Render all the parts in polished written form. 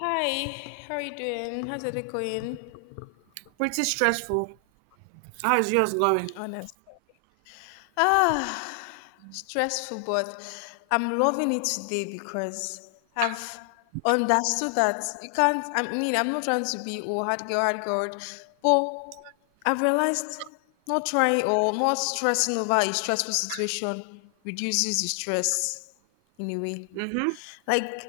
Hi, how are you doing? How's it going? Pretty stressful. How is yours going? Honest. Ah, stressful, but I'm loving it today because I've understood that you can't. I mean, I'm not trying to be oh hard girl, but I've realized not trying or not stressing over a stressful situation reduces the stress in a way. Mm-hmm. Like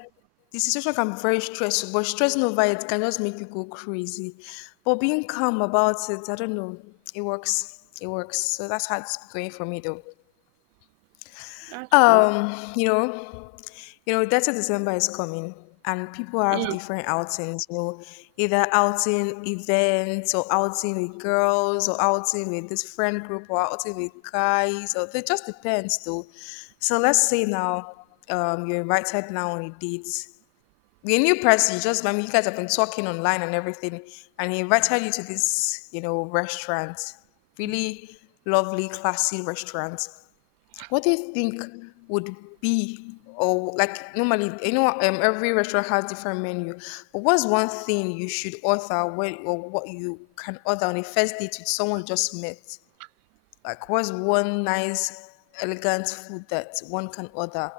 the situation can be very stressful, but stressing over it can just make you go crazy. But being calm about it, I don't know, it works. It works. So that's how it's going for me though. That's good. Um, you know, 30 December is coming and people have Mm. different outings, either outing events or outing with girls or outing with this friend group or outing with guys or it just depends though. So let's say now you're invited now on a date, you're a new person. You just, I mean, you guys have been talking online and everything, and he invited you to this, you know, restaurant, really lovely, classy restaurant. What do you think would be, or like normally, you know, every restaurant has different menu, but what's one thing you should order when, or what you can order on a first date with someone you just met? Like, what's one nice, elegant food that one can order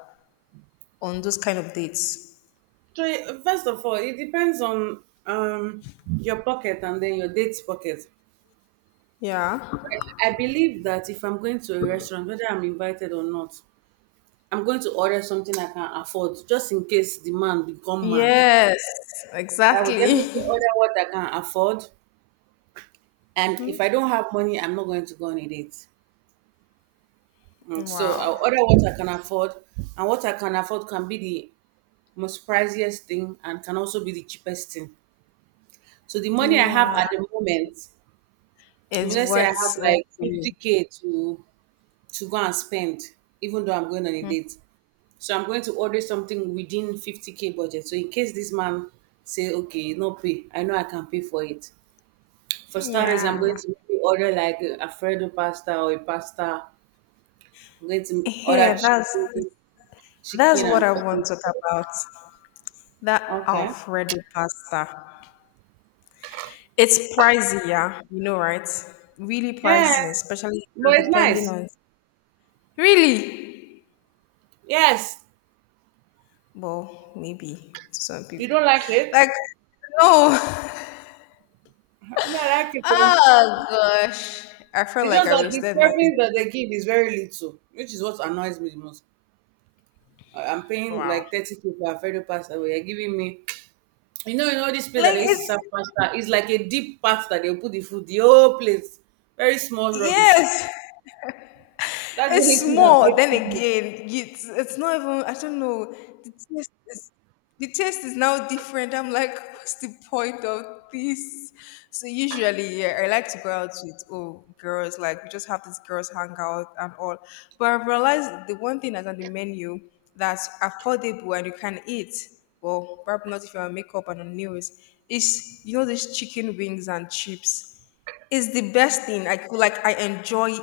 on those kind of dates? So first of all, it depends on um your pocket and then your date's pocket. Yeah. I believe that if I'm going to a restaurant, whether I'm invited or not, I'm going to order something I can afford, just in case the man become mad. Yes, I will definitely exactly. order what I can afford, and if I don't have money, I'm not going to go on a date. So Wow. I'll order what I can afford, and what I can afford can be the most priciest thing and can also be the cheapest thing. So the money I have Yeah, at the moment, is let's say I have what's like okay. 50k to go and spend, even though I'm going on a Mhm. date. So I'm going to order something within 50k budget. So in case this man say, okay, no pay, I know I can pay for it. For starters, I'm going Yeah. to maybe order like a Alfredo pasta or a pasta. I'm going Yeah, to order hey, chicken, that's chicken what and I curry. want to talk about. That Okay. Alfredo pasta. It's pricey, yeah, you know, right? Really Yeah, pricey, especially but it's depending nice. on really. Yes, Well, maybe to some you people. don't like it? Like, no. I mean, I like it though. Oh gosh. I felt It's like just I that the wasted my money. service that they give is very little, which is what annoys me the most. I'm paying Wow. like 30k for Alfredo pasta, but you're giving me, you know this plate that Like they used to it's serve pasta. It's like a deep part that they put the food, the whole plate, very small rubbish. yes, That's the it's only thing that small. Then vexes me. again, it's not even. I don't know. The taste is now different. I'm like, what's the point of this? So usually, yeah, I like to go out with oh girls. Like we just have this girls hangout and all. But I've realized the one thing that's on the menu that's affordable and you can eat. Well, probably not if you're on makeup and on nails. Is you know these chicken wings and chips. It's the best thing. I could like I enjoy it.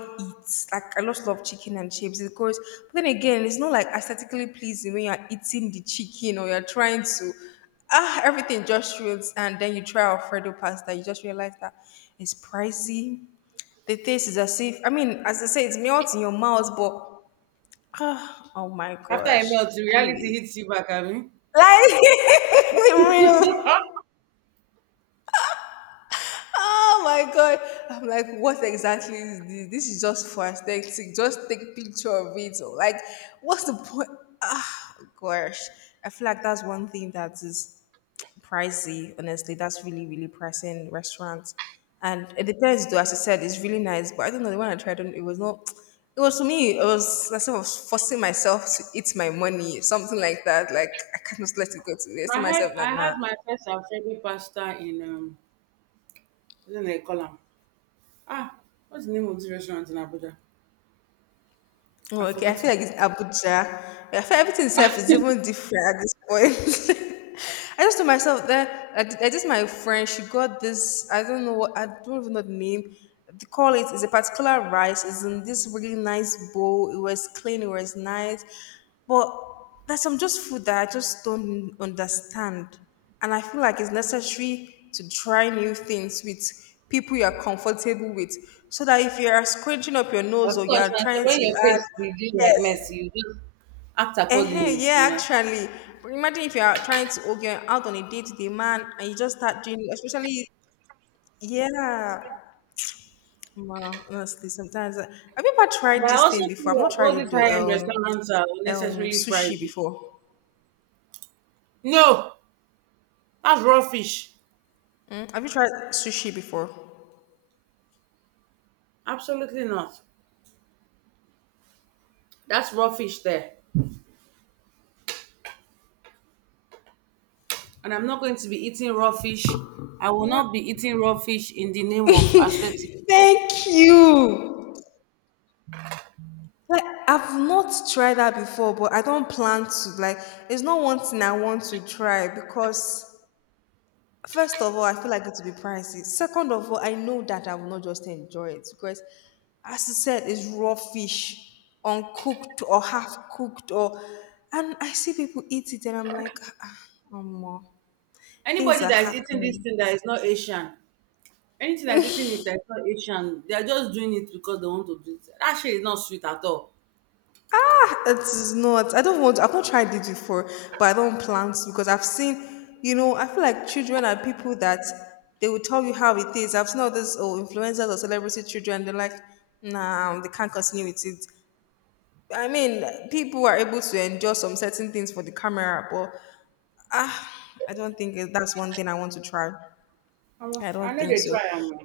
Like I just love chicken and chips because but then again, it's not like aesthetically pleasing when you're eating the chicken or you're trying to everything just ruins and then you try Alfredo pasta, you just realize that it's pricey. The taste is as if I mean, as I say, it melts in your mouth, but oh my After I gosh. melt, the reality Anyway. hits you back at me. Like the real. Oh my god! I'm like, what exactly is this? This is just for aesthetic. Just take picture of it. Or like, what's the point? Ah, gosh. I feel like that's one thing that is pricey. Honestly, that's really, really pricey in restaurants. And it depends, though. As I said, it's really nice, but I don't know. The one I tried, it was not. It was to me. It was like I was forcing myself to eat my money, something like that. Like I can't just let it go to waste. I told I had myself that I nah. had my first Alfredo pasta in what do they call them? Ah, what's the name of this restaurant in Abuja? Oh, I've okay. I feel forgotten. like it's Abuja. I feel everything itself is even different at this point. I just told myself that I did my friend. She got this. I don't know what. I don't even know the name. They call it. It's a particular rice. It's in this really nice bowl. It was clean. It was nice, but there's some just food that I just don't understand. And I feel like it's necessary to try new things with people you are comfortable with. So that if you are scrunching up your nose Of or you are course, and so trying when your to add, face begins yes, like mess, you just act accordingly, you yeah, know. actually. But imagine if you are trying to, okay, out on a date with a man and you just start doing, especially, yeah. Wow, honestly, sometimes. I, have you ever tried But I this thing also before? feel I've not like tried all it these high-end though. Restaurants are unnecessarily Sushi pricey. before. No, that's raw fish. Mm, have you tried sushi before? Absolutely not. That's raw fish there. And I'm not going to be eating raw fish. I will Yeah. not be eating raw fish in the name of aesthetic. Thank you. Like I've not tried that before, but I don't plan to. Like it's not one thing I want to try because first of all, I feel like it will be pricey. Second of all, I know that I will not just enjoy it because, as I said, it's raw fish, uncooked or half cooked, or and I see people eat it and I'm like, ah, ah, omo, things Anybody are that is eating this happening. thing that is not Asian, anything that's eating it that's not Asian, they're just doing it because they want to do it. That shit is not sweet at all. It is not. I don't want. To. I've not tried it before, but I don't plan to because I've seen. You know, I feel like children are people that they will tell you how it is. I've seen all these oh, influencers or celebrity children. They're like, nah, they can't continue with it. I mean, people are able to endure some certain things for the camera, but ah, I don't think that's one thing I want to try. Omo, I I don't know think they so. try am.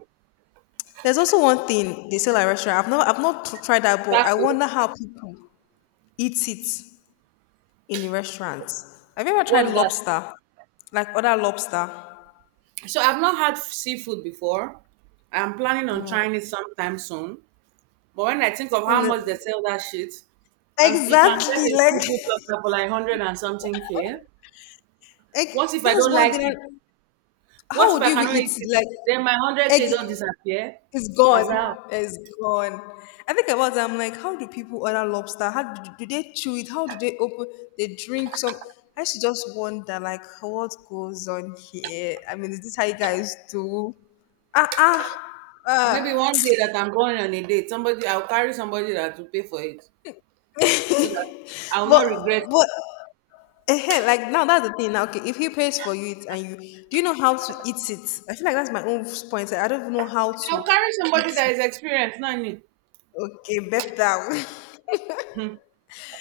There's also one thing they sell at restaurant. I've not tried that, but I Taco, wonder how people eat it in the restaurant. Have you ever tried what's that? lobster? Like other lobster? So I've not had seafood before. I'm planning on No. trying it sometime soon. But when I think of On how the, much they sell that shit, and you can exactly. get a seafood platter for like hundred and something k. Like What if I that's don't one thing. like And it? how What if would I you even cannot eat eat it? it? Like, Then my hundred egg k don't disappear. is As gone. how? It's gone. I think about it. I'm like, how do people order lobster? How do, do they chew it? How do they open? They drink some. I used to just wonder, like, what goes on here? I mean, is this how you guys do? Ah, ah, Maybe ah. one day that I'm going on a date, somebody I'll carry somebody that will pay for it, so that I will But, not regret it. but ehen, like now that's the thing now, okay, if he pays for you it and you do you know how to eat it, I feel like that's my own point, I don't even know how I'll to carry eat somebody that it, is experienced, not me. okay, better. Hmm.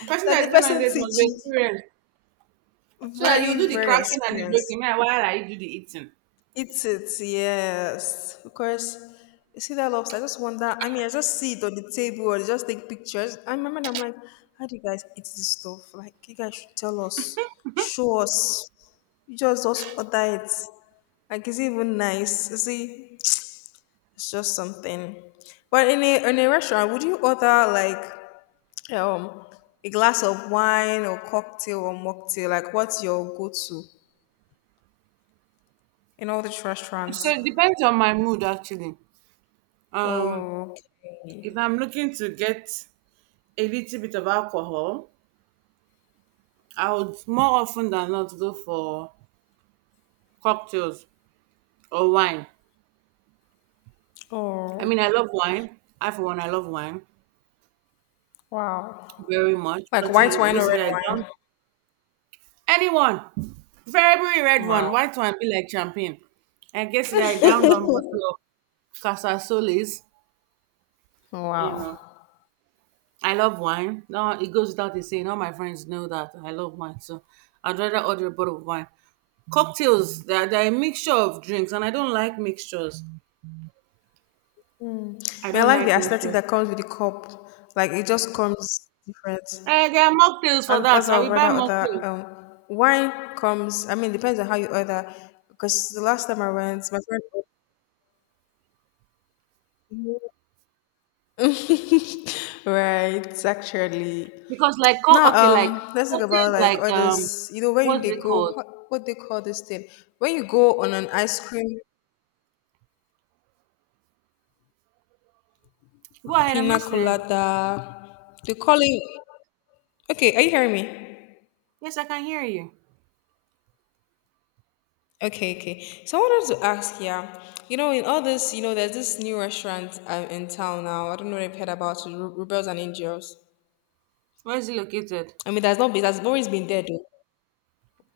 The person That that the is going on a person date teach must be you experienced. So that you very do the very cracking and the experienced breaking, meanwhile I do the eating. eat it, yes, because you see that lobster, I just wonder, I mean I just see it on the table or they just take pictures I remember and I'm like how do you guys eat this stuff, like you guys should tell us, show us. You just order it. Like, is it even nice? You see, it's just something. But in a restaurant, would you order like um a glass of wine or cocktail or mocktail? Like what's your go-to in all these So restaurants? it depends on my mood actually. Um, Oh, if I'm okay. looking to get a little bit of alcohol, I would more often than not go for cocktails or wine. I Oh, mean, I love wine. I for one, I love wine wow. very much. Like But white wine or red yesterday I drank wine? anyone, very red one, Wow. white one, be like champagne. I guess that I downed one bottle of Casa Solis, you know. Wow. I love wine. No, it goes without a saying. All my friends know that I love wine, so I'd rather order a bottle of wine. Cocktails, they're a mixture of drinks, and I don't like mixtures. I But I don't like the like aesthetic mixtures. that comes with the cup. Like it just comes different. There are mocktails for That's that. I how I will buy rather order. mocktails Wine comes. I mean, depends on how you order. Because the last time I went, my friend right, actually. because, like, Now, okay, like let's talk about cocktails, like like all this. You know, when what's they it go, called? What they call this thing? When you go on an ice cream Go ahead, I'm pina listening. colada, they call it. Okay, are you hearing me? Yes, I can hear you. Okay, okay. So I wanted to ask, yeah, you know, in all this, you know, there's this new restaurant in town now. I don't know if you've heard about it, Rebels and Angels. Where is it located? I mean, that's not. That's always been there, though.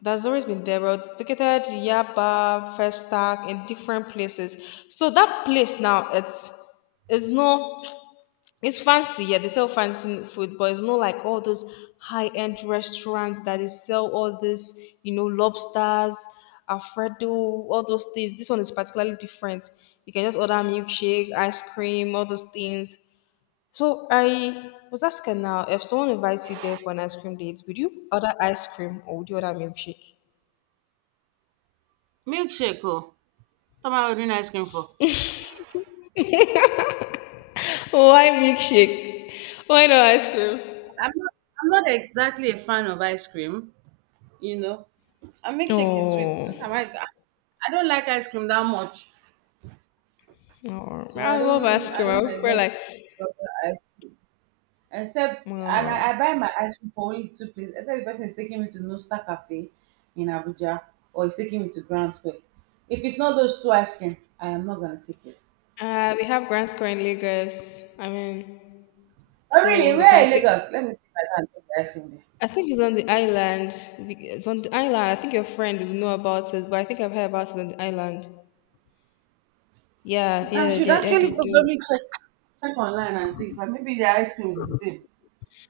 That's always been there, but located Yaba, Festac, in different places. So that place now, it's no, it's fancy. Yeah, they sell fancy food, but it's not like all those high end restaurants that they sell all this, you know, lobsters, Alfredo, all those things. This one is particularly different. You can just order milkshake, ice cream, all those things. So I was asking now, if someone invites you there for an ice cream date, would you order ice cream or would you order milkshake? Milkshake. Oh, what am I ordering ice cream for? Why milkshake? Why not ice cream? I'm not, I'm not exactly a fan of ice cream. you know. And milkshake is sweet. What am Oh, I don't like ice cream that much, oh, so I I love don't ice I cream. I don't prefer like, exactly prefer ice cream. Except, and oh. I buy my ice cream for only two places. Except the person is taking me to Nosta Cafe in Abuja, or he's taking me to Grand Square. If it's not those two ice cream, I am not gonna take it. We have Grand Square in Lagos. I mean, But so really, they where can in take. Lagos? Let me see if I can take the ice cream I think it's on the island. It's on the island. I think your friend will know about it, but I think I've heard about it on the island. Yeah, there. I yeah, should yeah, yeah. They actually do. probably check online and see if I, maybe the ice cream is the same.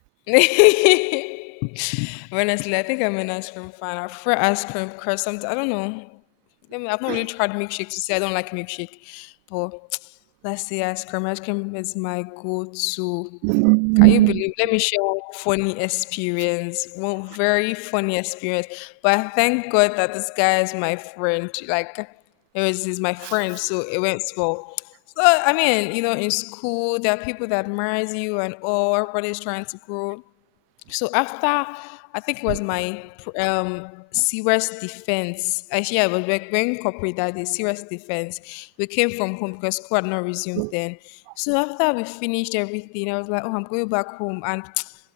Honestly, I think I'm an ice cream fan. I prefer ice cream because sometimes I don't know. I mean, I've not really tried milkshake to say I don't like milkshake, but let's say ice cream. Ice cream is my go-to. Can you believe? Let me share one funny experience. One very funny experience. But thank God that this guy is my friend. Like, it was he's my friend, so it went well. So I mean, you know, in school there are people that admires you and all. Everybody's trying to grow. So after, I think it was my serious defense. Actually, I was wearing corporate that day, serious defense. We came from home because school had not resumed then. So after we finished everything, I was like, oh, I'm going back home. And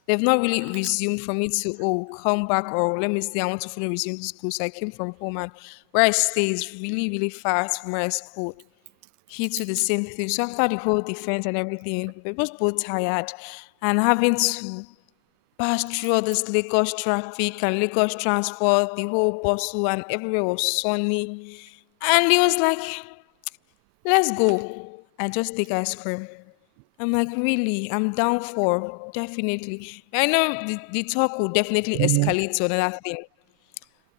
they've not really resumed for me to, oh, come back or let me stay. I want to fully resume to school. So I came from home and where I stay is really, really far from where I schooled he to the same thing. So after the whole defense and everything, we was both tired and having to passed through all this Lagos traffic and Lagos transport. The whole bustle and everywhere was sunny. And he was like, let's go. I just take ice cream. I'm like, really? I'm down for definitely. I know the talk will definitely escalate to another thing.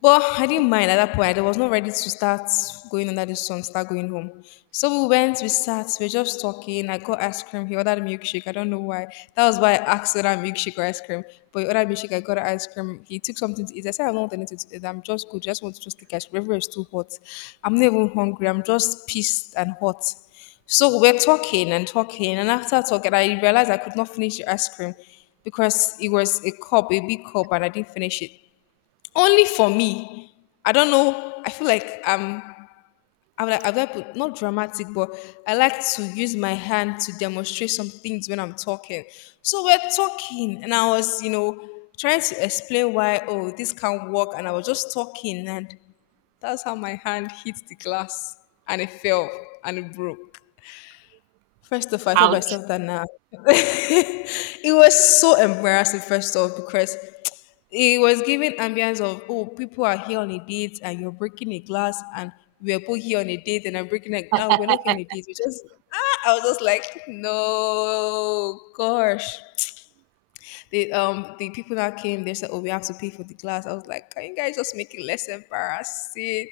But I didn't mind at that point. I was not ready to start going under the sun, start going home. So we went, we sat, we were just talking. I got ice cream. He ordered milkshake. I don't know why. That was why I asked whether milkshake or ice cream. But he ordered milkshake. I got ice cream. He took something to eat. I said, I don't want anything to eat. I'm just good. Just want to just take ice cream. Everywhere is too hot. I'm not even hungry. I'm just pissed and hot. So we're talking and talking. And after talking, I realized I could not finish the ice cream because it was a cup, a big cup, and I didn't finish it. Only for me. I don't know. I feel like I'm. I'm like I've got put- not dramatic, but I like to use my hand to demonstrate some things when I'm talking. So we're talking, and I was, trying to explain why oh this can't work, and I was just talking, and that's how my hand hit the glass, and it fell, and it broke. First of all, I told Ouch. myself that now. It was so embarrassing, first off, because it was giving ambience of oh, people are here on a date and you're breaking a glass and we are both here on a date and I'm breaking a glass. We're not here on a date. We just ah, I was just like, no, gosh. The people that came, they said, oh, we have to pay for the glass. I was like, can you guys just make it less embarrassing?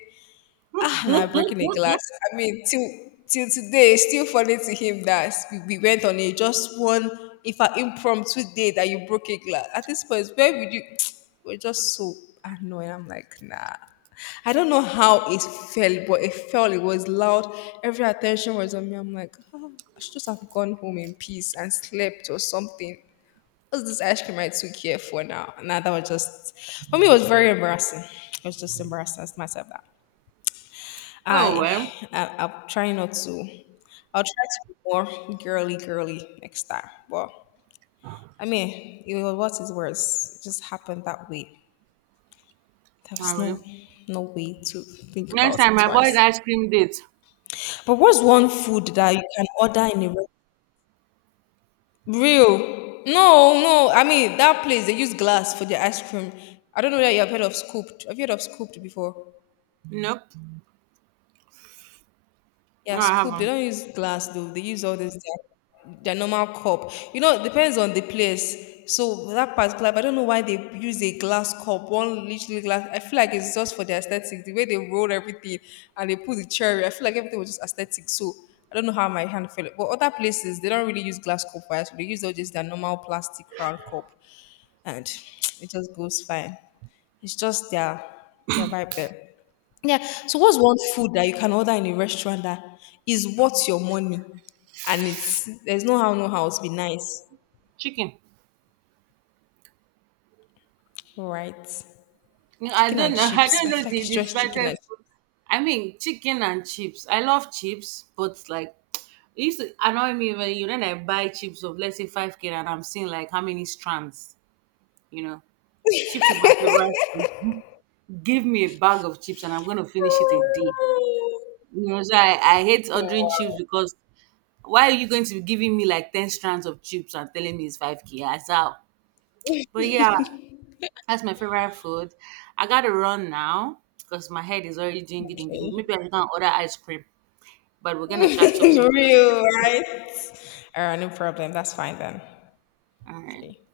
Ah, now breaking a glass. I mean, till today, it's still funny to him that we went on a just one, if an impromptu day that you broke a glass. At this point, where would you? We're just so annoyed. I'm like, nah. I don't know how it felt, but it felt it was loud. Every attention was on me. I'm like, oh, I should just have gone home in peace and slept or something. What's this ice cream I took here for now? Nah, that was just for me. It was very embarrassing. It was just embarrassing as much as that. Oh well, I'll try not to. I'll try to be more girly girly next time. But I mean, it was what it was. It just happened that way. There I was no will. no way to think Next about it time, I avoid twice. ice cream dates. But what's one food that you can order in a restaurant? Real? No, no, I mean that place they use glass for their ice cream. I don't know that you have heard of scooped. Have you heard of scooped before? Nope. Yeah, No, I scoop. They haven't. don't use glass though. They use all this their normal cup. You know, it depends on the place. So that particular, but I don't know why they use a glass cup, one literally glass. I feel like it's just for the aesthetic. The way they roll everything and they put the cherry, I feel like everything was just aesthetic. So I don't know how my hand felt. But other places, they don't really use glass cup for ice. They use all just their normal plastic round cup and it just goes fine. It's just their vibe there. Yeah. So what's one food that you can order in a restaurant that is worth your money and it's there's no how no how it's be nice. Chicken. All right. No, I Chicken don't and know. I chips. don't I know feel like the, it's the just chicken and slightest food. I mean, chicken and chips. I love chips, but like, it used to annoy me when I buy chips of let's say 5K and I'm seeing like how many strands. You know, chips is my favorite food. Give me a bag of chips and I'm going to finish it in a day. So I hate ordering chips oh, because why are you going to be giving me like 10 strands of chips and telling me it's 5K? That's how. But yeah, that's my favorite food. I gotta run now because my head is already doing gidding gidding. okay. Maybe I can order ice cream, but we're gonna catch up some. Real, right? All right, no problem. That's fine then. All right. Okay.